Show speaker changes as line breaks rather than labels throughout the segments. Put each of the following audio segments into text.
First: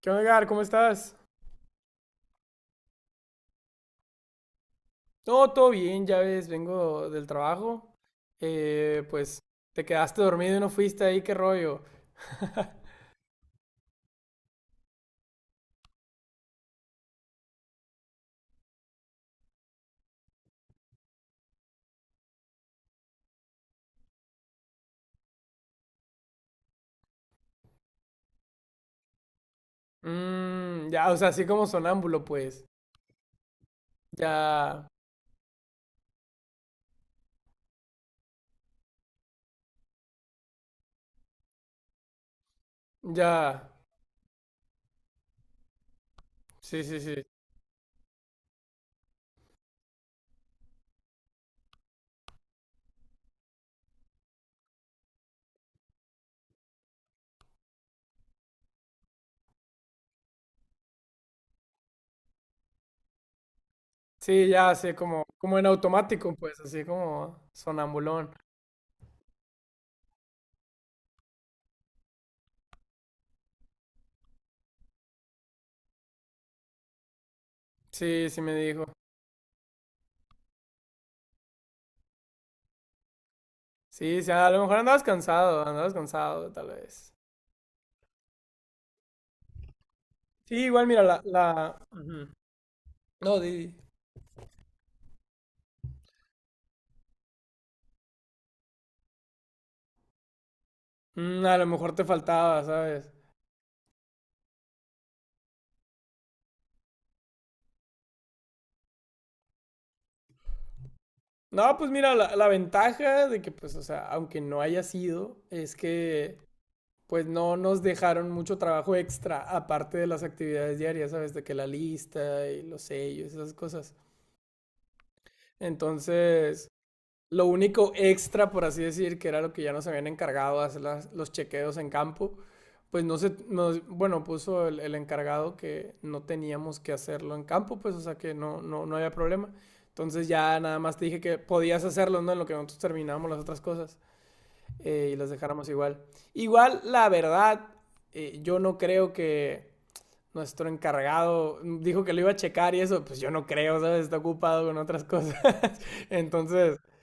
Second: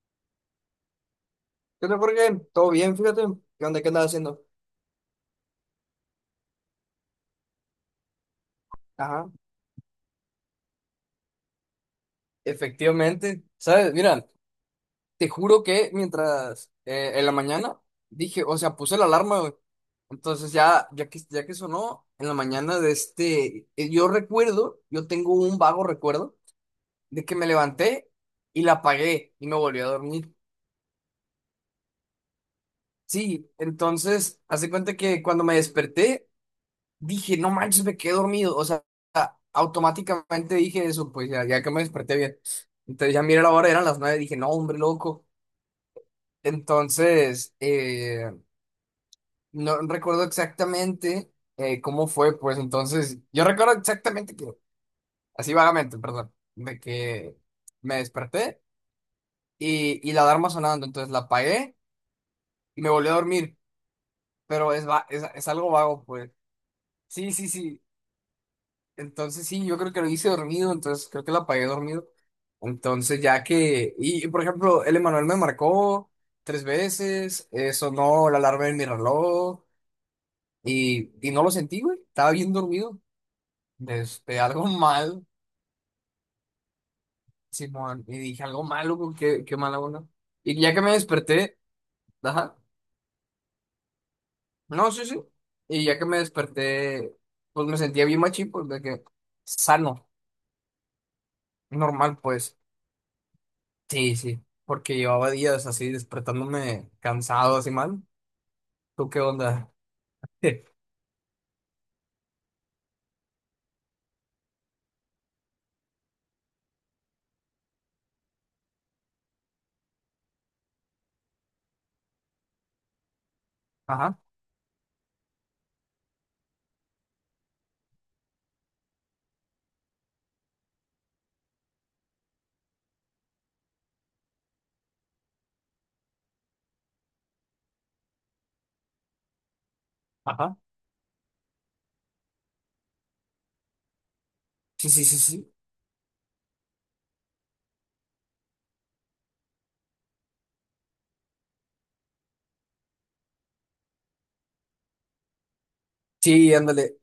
¿Qué onda, Edgar? ¿Cómo estás?
¿Qué onda, Jorge? ¿Todo bien? Fíjate. ¿Qué onda? ¿Qué andas haciendo?
No, todo bien, ya ves, vengo del trabajo. Eh,
Ajá.
pues te quedaste dormido y no fuiste ahí, qué rollo.
Efectivamente. ¿Sabes? Mira, te juro que mientras en la mañana dije, o sea, puse la alarma, güey. Entonces ya que sonó en la mañana de este, yo recuerdo, yo tengo un vago recuerdo de que me levanté y la apagué y me volví a dormir.
Mm, ya, o sea, así como sonámbulo, pues.
Sí, entonces, hace
Ya,
cuenta que cuando me desperté, dije, no manches, me quedé dormido. O sea, automáticamente dije eso, pues ya, ya que me desperté bien. Entonces ya miré la
ya.
hora, eran las nueve, dije, no, hombre, loco.
Sí, sí, sí.
Entonces, no recuerdo exactamente cómo fue, pues entonces, yo recuerdo exactamente que, así vagamente, perdón, de que me desperté y la alarma sonando, entonces la apagué y me volví a dormir,
Sí, ya,
pero
así como,
es
como en
algo vago, pues.
automático, pues, así
Sí, sí,
como
sí.
sonambulón.
Entonces sí, yo creo que lo hice dormido, entonces creo que la apagué dormido. Entonces ya que, y por ejemplo, el Emanuel me marcó tres veces,
Sí,
sonó la
sí me
alarma de mi
dijo.
reloj y no lo sentí, güey, estaba bien dormido.
Sí, sí,
Este,
a lo
algo
mejor
mal,
andabas cansado, tal vez.
simón, y dije algo malo, güey, qué mala onda.
Sí,
Y ya que
igual,
me
mira, la,
desperté,
la... Ujú.
ajá,
No, di. Di.
no, sí, sí, y ya que me desperté, pues me sentía bien machín, pues de que sano,
Mm, a lo mejor te
normal, pues.
faltaba, ¿sabes?
Sí, sí, porque llevaba días así despertándome cansado, así mal. ¿Tú qué onda?
No, pues mira, la ventaja de que, pues, o sea, aunque no haya sido, es que, pues, no nos dejaron mucho trabajo extra, aparte de las actividades diarias, ¿sabes? De que la lista y los sellos, esas cosas.
Ajá,
Entonces, lo único extra, por así decir, que era lo que ya nos habían encargado hacer las- los chequeos en campo, pues no se, nos- bueno, puso el encargado que no teníamos que hacerlo en campo, pues o sea que no, no, no había problema. Entonces
ajá.
ya nada más te dije que podías hacerlo, ¿no? En lo que nosotros terminábamos las otras cosas
Sí, sí,
y
sí,
las
sí.
dejáramos igual. Igual, la verdad, yo no creo que nuestro encargado dijo que lo iba a checar y eso, pues yo no creo, ¿sabes? Está ocupado con otras cosas.
Sí,
Entonces,
ándale,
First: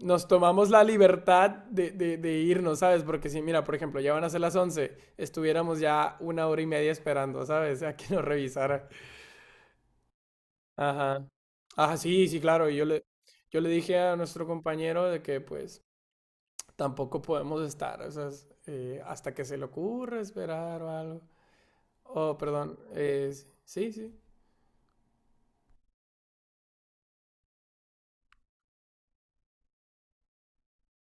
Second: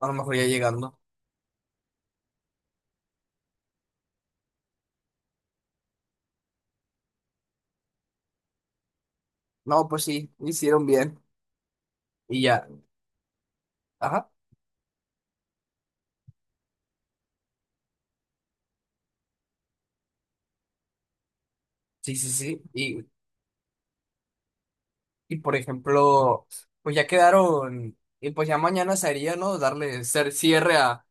a lo mejor ya
tomamos la
llegando.
libertad de, de irnos, ¿sabes? Porque si, mira, por ejemplo, ya van a ser las 11, estuviéramos ya una hora y media esperando, ¿sabes? A que nos revisara.
No, pues sí, hicieron bien.
Ajá. Ajá, sí, sí,
Y ya,
claro. Y yo le dije a
ajá.
nuestro compañero de que, pues, tampoco podemos estar, o sea, es, hasta que se le ocurra esperar o algo.
Sí, sí,
Oh,
sí.
perdón. Sí, sí.
Y por ejemplo, pues ya quedaron, y pues ya mañana sería, ¿no? Darle cierre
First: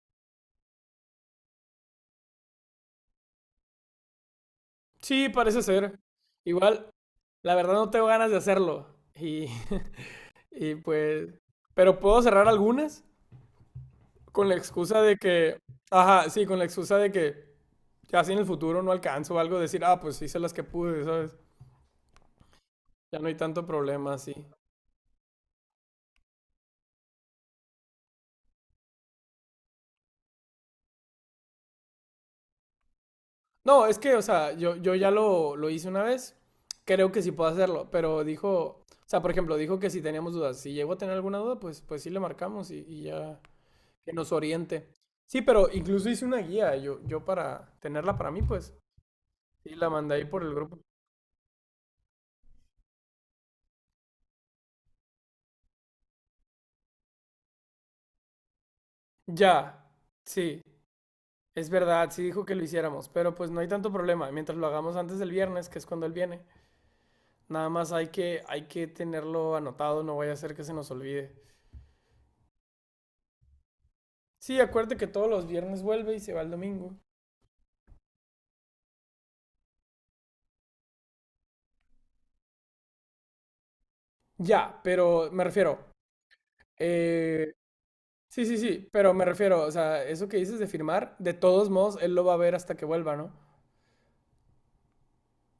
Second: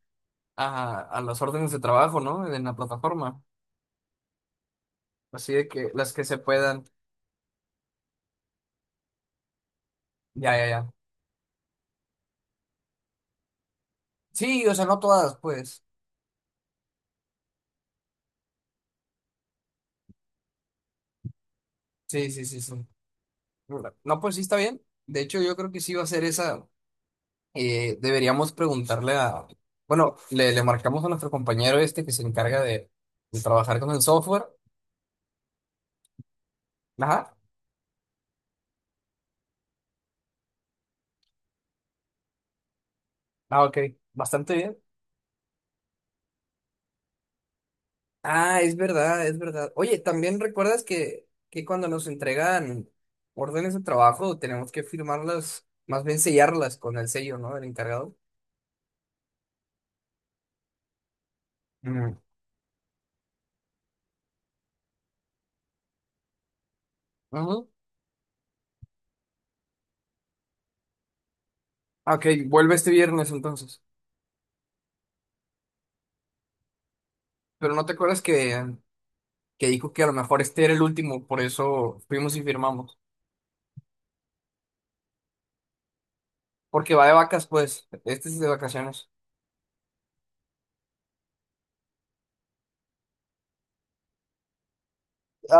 a las órdenes de trabajo, ¿no? En la plataforma.
Sí,
Así
parece
de que
ser.
las que se puedan.
Igual, la verdad no tengo ganas de hacerlo. Y,
Ya, ya,
y
ya.
pues, pero puedo cerrar algunas. Con la
Sí, o sea, no
excusa de
todas,
que,
pues.
ajá, sí, con la excusa de que ya si en el futuro no alcanzo o algo, decir, ah, pues hice las que pude, ¿sabes?
Sí, sí, sí, sí.
Ya no hay tanto
¿Verdad?
problema
No,
así.
pues sí está bien. De hecho, yo creo que sí va a ser esa. Eh, deberíamos preguntarle a. Bueno, le marcamos a nuestro compañero este que se encarga de trabajar
No,
con
es
el
que, o
software.
sea, yo ya lo hice una vez, creo que sí
Ajá.
puedo hacerlo, pero dijo, o sea, por ejemplo, dijo que si teníamos dudas, si llego a tener alguna duda, pues, pues sí le marcamos y ya
Ah, ok,
que nos
bastante bien.
oriente. Sí, pero incluso hice una guía, yo para tenerla para mí,
Ah,
pues,
es verdad, es verdad.
y la
Oye,
mandé ahí
también
por el grupo.
recuerdas que cuando nos entregan órdenes de trabajo tenemos que firmarlas, más bien sellarlas con el sello, ¿no? Del encargado.
Ya, sí. Es verdad,
Mm.
sí dijo que lo hiciéramos, pero pues no hay tanto problema. Mientras lo hagamos antes del viernes, que es cuando él viene,
Ajá.
nada más hay que tenerlo anotado, no vaya a ser que se nos olvide.
Ah, ok, vuelve este viernes entonces.
Sí, acuérdate que todos los viernes vuelve y se va el domingo.
Pero no te acuerdas que dijo que a lo mejor este era el último, por eso fuimos y firmamos.
Ya, pero me refiero,
Porque va de vacas,
eh,
pues, este es
sí,
de
sí, sí,
vacaciones.
pero me refiero, o sea, eso que dices de firmar, de todos modos, él lo va a ver hasta que vuelva, ¿no?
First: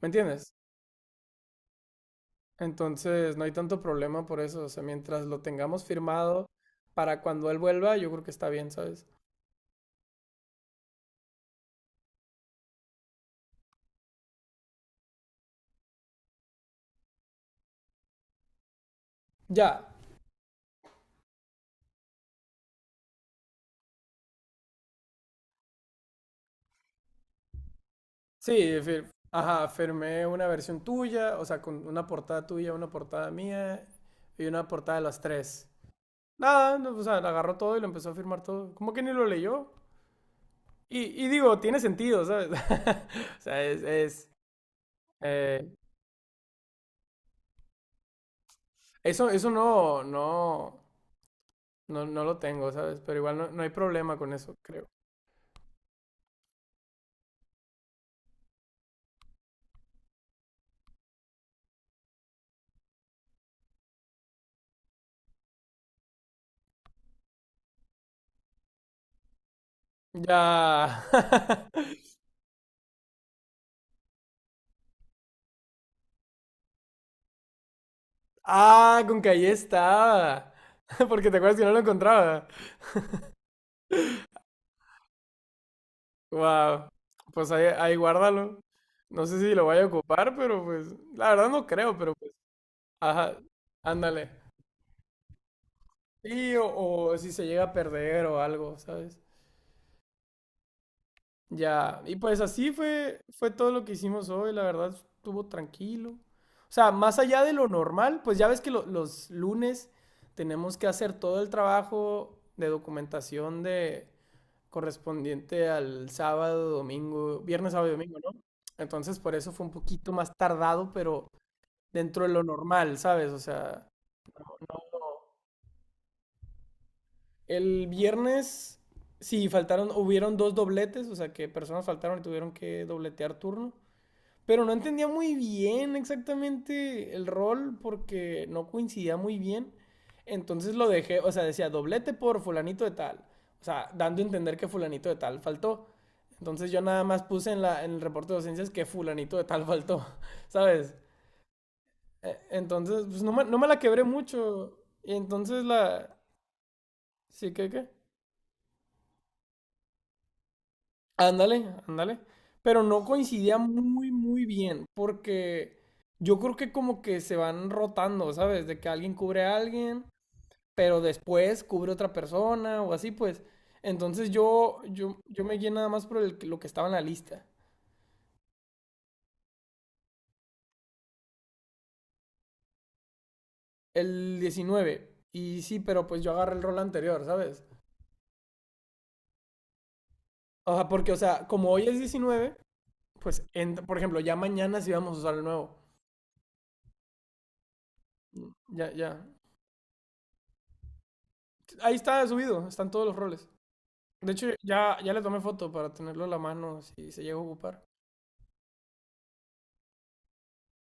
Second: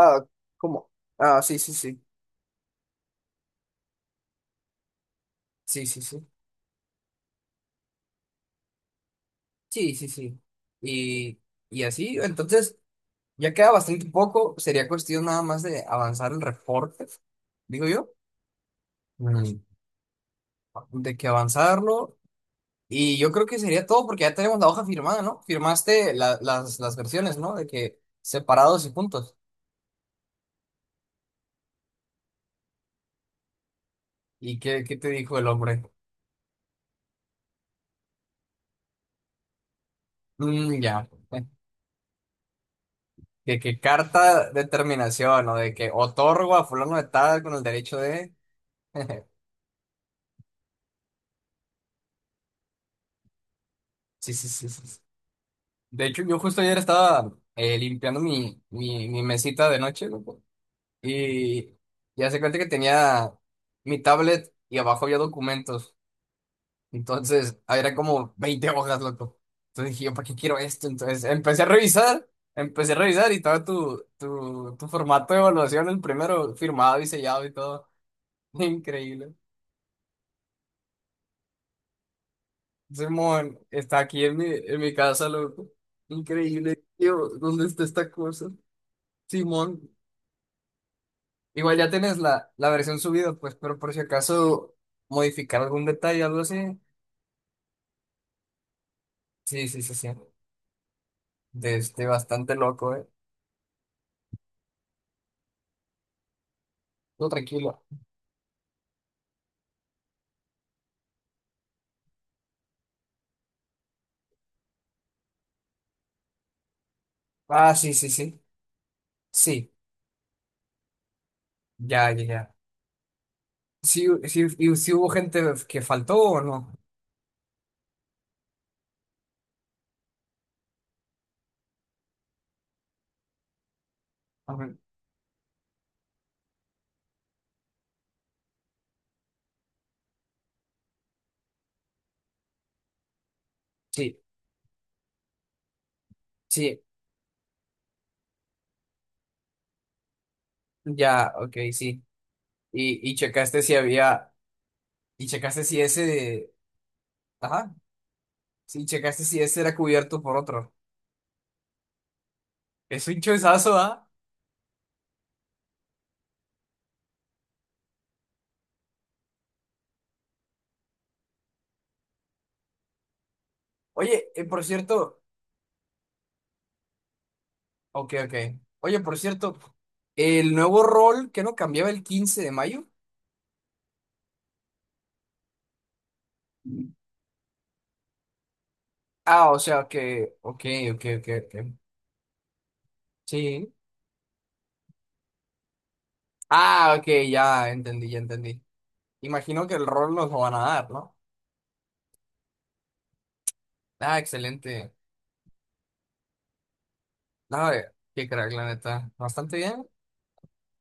¿Me entiendes?
¿cómo? Ah, sí, sí, sí.
Entonces, no hay tanto problema por eso, o sea, mientras lo tengamos
Sí, sí, sí.
firmado para cuando él vuelva, yo creo que está bien, ¿sabes?
Sí, sí, sí. Y, y así, entonces, ya queda bastante poco. Sería cuestión nada más de avanzar el reporte, digo yo. Mm.
Ya.
De que avanzarlo. Y yo creo que sería todo porque ya tenemos la hoja firmada, ¿no? Firmaste las versiones, ¿no? De que
Sí,
separados y
fir-
juntos.
ajá, firmé una versión tuya, o sea, con una portada tuya, una portada mía y
¿Y
una
qué
portada de
te
las
dijo el
tres.
hombre?
Nada, no, o sea, agarró todo y lo empezó a firmar todo. Como que ni lo leyó.
Mm, ya.
Y digo, tiene sentido, ¿sabes? O
De
sea,
que
es,
carta de terminación o
eh,
de que otorgo a fulano de tal con el derecho de...
eso, eso no, no, no, no lo tengo, ¿sabes? Pero igual no, no hay problema con
Sí, sí,
eso,
sí, sí,
creo.
sí. De hecho, yo justo ayer estaba limpiando mi mesita de noche, loco, y ya se cuenta que tenía mi tablet y abajo había documentos. Entonces, eran como 20 hojas, loco. Entonces dije, yo, ¿para qué
Ya.
quiero esto? Entonces empecé a revisar y estaba tu formato de evaluación, el primero firmado y sellado y todo.
Ah, con que
Increíble.
ahí está. Porque te acuerdas que no lo encontraba.
Simón, está aquí en mi casa, loco. Increíble,
Wow.
tío,
Pues ahí,
¿dónde está
ahí
esta cosa?
guárdalo. No sé si lo vaya a
Simón,
ocupar, pero pues, la verdad no
igual ya
creo, pero
tienes
pues,
la, la versión subida,
ajá,
pues, pero por si
ándale.
acaso modificar algún detalle, algo
Sí,
así.
o si se llega a perder o algo, ¿sabes?
Sí, sí, sí, sí. De
Ya,
este
y pues
bastante
así
loco, ¿eh?
fue, fue todo lo que hicimos hoy, la verdad estuvo tranquilo. O sea, más
Todo
allá de lo
tranquilo.
normal, pues ya ves que lo- los lunes tenemos que hacer todo el trabajo de documentación de, correspondiente al sábado, domingo, viernes,
Ah,
sábado y
sí, sí,
domingo, ¿no?
sí.
Entonces por eso fue un
Sí,
poquito más tardado, pero
ya,
dentro
ya,
de lo
ya.
normal, ¿sabes? O sea,
Sí, sí, y sí hubo gente que faltó o no.
el viernes sí faltaron, hubieron dos dobletes, o sea que personas faltaron y tuvieron que dobletear turno. Pero
Ajá.
no entendía muy bien exactamente el rol porque no coincidía muy bien. Entonces lo dejé, o sea, decía doblete por fulanito de tal. O sea, dando
Sí,
a entender que fulanito de tal faltó. Entonces yo
sí,
nada más puse en, la, en el reporte de docencias que fulanito de tal faltó, ¿sabes?
ya, ok, sí.
Entonces,
Y, y
pues no me, no
checaste
me
si
la quebré
había,
mucho. Y
y
entonces
checaste si
la...
ese,
¿Sí qué
ajá.
qué?
Sí, checaste si ese era cubierto por otro.
Ándale, ándale. Pero no
Es un
coincidía
choizazo, ¿ah?
muy, muy bien, porque yo creo que como que se van rotando, ¿sabes? De que alguien cubre a alguien, pero después cubre otra persona o así, pues. Entonces
Oye, por
yo,
cierto.
yo, yo me guié nada más por el- que- lo que estaba en la lista,
Ok, ok. Oye, por cierto, el nuevo rol que no cambiaba el 15 de mayo.
el diecinueve. Y sí, pero pues yo agarré el rol anterior, ¿sabes?
Ah, o sea que. Ok,
O sea,
ok,
porque, o
ok,
sea, como
ok.
hoy es 19, pues,
Sí.
en- por ejemplo, ya mañana sí vamos a usar el nuevo.
Ah, ok, ya entendí, ya entendí.
Ya, ya.
Imagino que el rol nos lo van a dar, ¿no?
Ahí está subido, están todos los roles.
Ah,
De hecho,
excelente.
ya, ya le tomé foto para tenerlo a la mano si se llega a
Nada,
ocupar.
de- qué crack, la neta. Bastante bien.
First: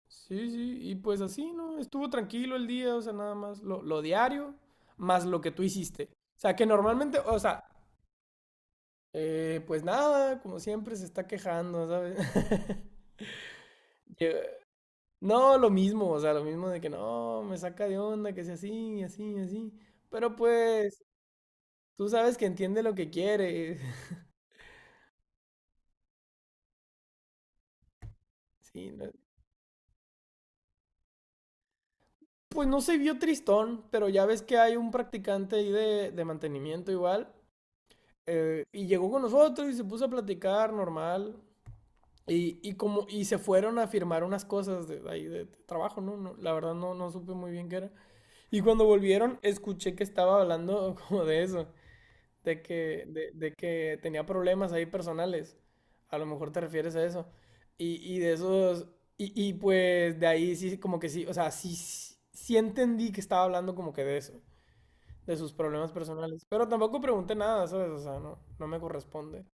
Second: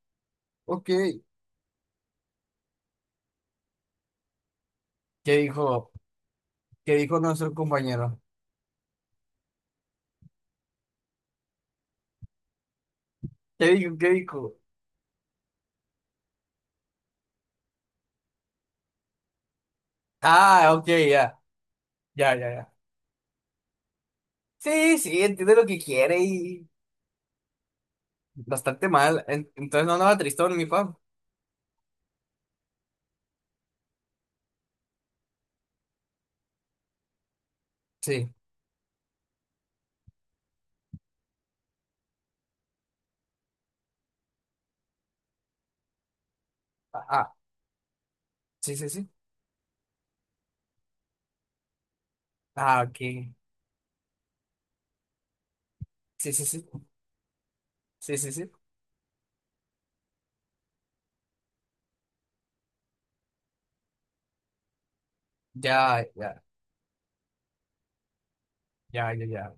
Sí, sí,
Ok.
y pues así, ¿no? Estuvo tranquilo el día, o sea, nada más lo diario, más
¿Qué
lo que tú
dijo?
hiciste. O sea, que
¿Qué
normalmente,
dijo
o
nuestro
sea,
compañero?
pues nada, como siempre se está quejando, ¿sabes?
¿Qué dijo? ¿Qué
Que,
dijo?
no, lo mismo, o sea, lo mismo de que no, me saca de onda, que sea así, así, así. Pero
Ah, ok,
pues,
ya.
tú
Ya,
sabes que
ya, ya.
entiende lo que quiere.
Sí, sí, entiende lo que quiere y bastante
Sí, no.
mal. Entonces no andaba tristón, mi pap.
Pues no se vio tristón, pero ya ves que hay un practicante ahí de mantenimiento igual.
Sí.
Y llegó con nosotros y se puso a platicar normal. Y como, y se fueron a firmar unas cosas de, ahí de, trabajo, ¿no? No, la verdad no,
Ah,
no supe
ah,
muy bien qué era. Y
sí,
cuando
sí, sí.
volvieron, escuché que estaba hablando como de eso
Ah, ok.
de que tenía problemas ahí personales. A lo
Sí, sí,
mejor te
sí.
refieres a eso.
Sí,
Y
sí,
de
sí.
esos, y pues de ahí sí, como que sí, o sea, sí, sí sí entendí que estaba hablando como que de eso, de sus problemas
Ya, ya,
personales. Pero tampoco pregunté nada, ¿sabes? O sea, no, no me
ya, ya,
corresponde.
ya.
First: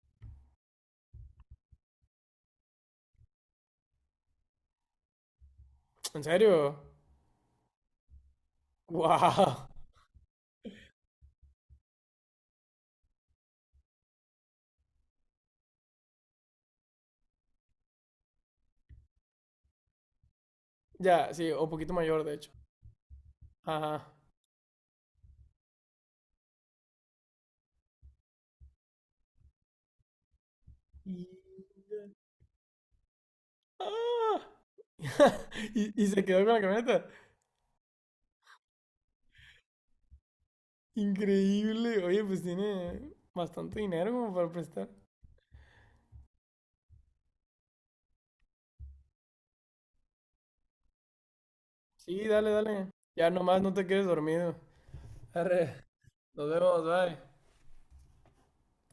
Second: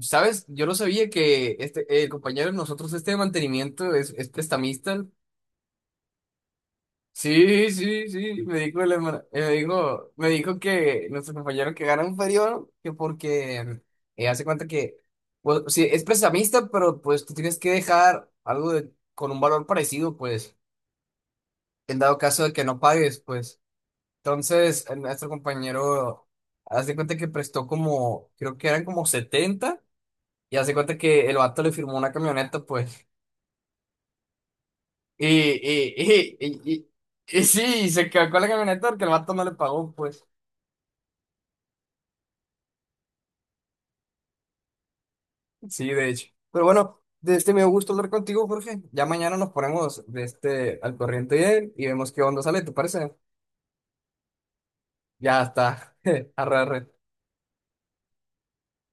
¿Sabes? Yo no sabía que este, el compañero de nosotros, este de mantenimiento, es prestamista.
¿En serio?
Sí, sí, sí, me dijo, me
¡Wow!
dijo, me dijo que nuestro compañero que gana inferior, que porque hace cuenta que, pues, sí, es prestamista, pero pues tú tienes que dejar algo de, con un valor parecido, pues,
Ya, sí, o poquito
en dado
mayor, de
caso
hecho.
de que no pagues, pues.
Ajá.
Entonces, nuestro compañero hace cuenta que prestó como, creo que eran como 70 y hace cuenta
Y...
que el vato le firmó una camioneta, pues,
¡Ah!
y, y,
Y, y se quedó
y,
con la
y, y,
camioneta.
y sí, se quedó con la camioneta porque el vato no le pagó, pues.
Increíble. Oye, pues tiene bastante dinero como para prestar.
Sí, de hecho. Pero bueno, de este me gusto hablar contigo, Jorge. Ya mañana nos ponemos de este al corriente de él y vemos qué
Sí,
onda
dale,
sale, ¿te
dale.
parece?
Ya nomás no te quedes dormido.
Ya
Arre,
está.
nos
Arre,
vemos,
arre.
bye.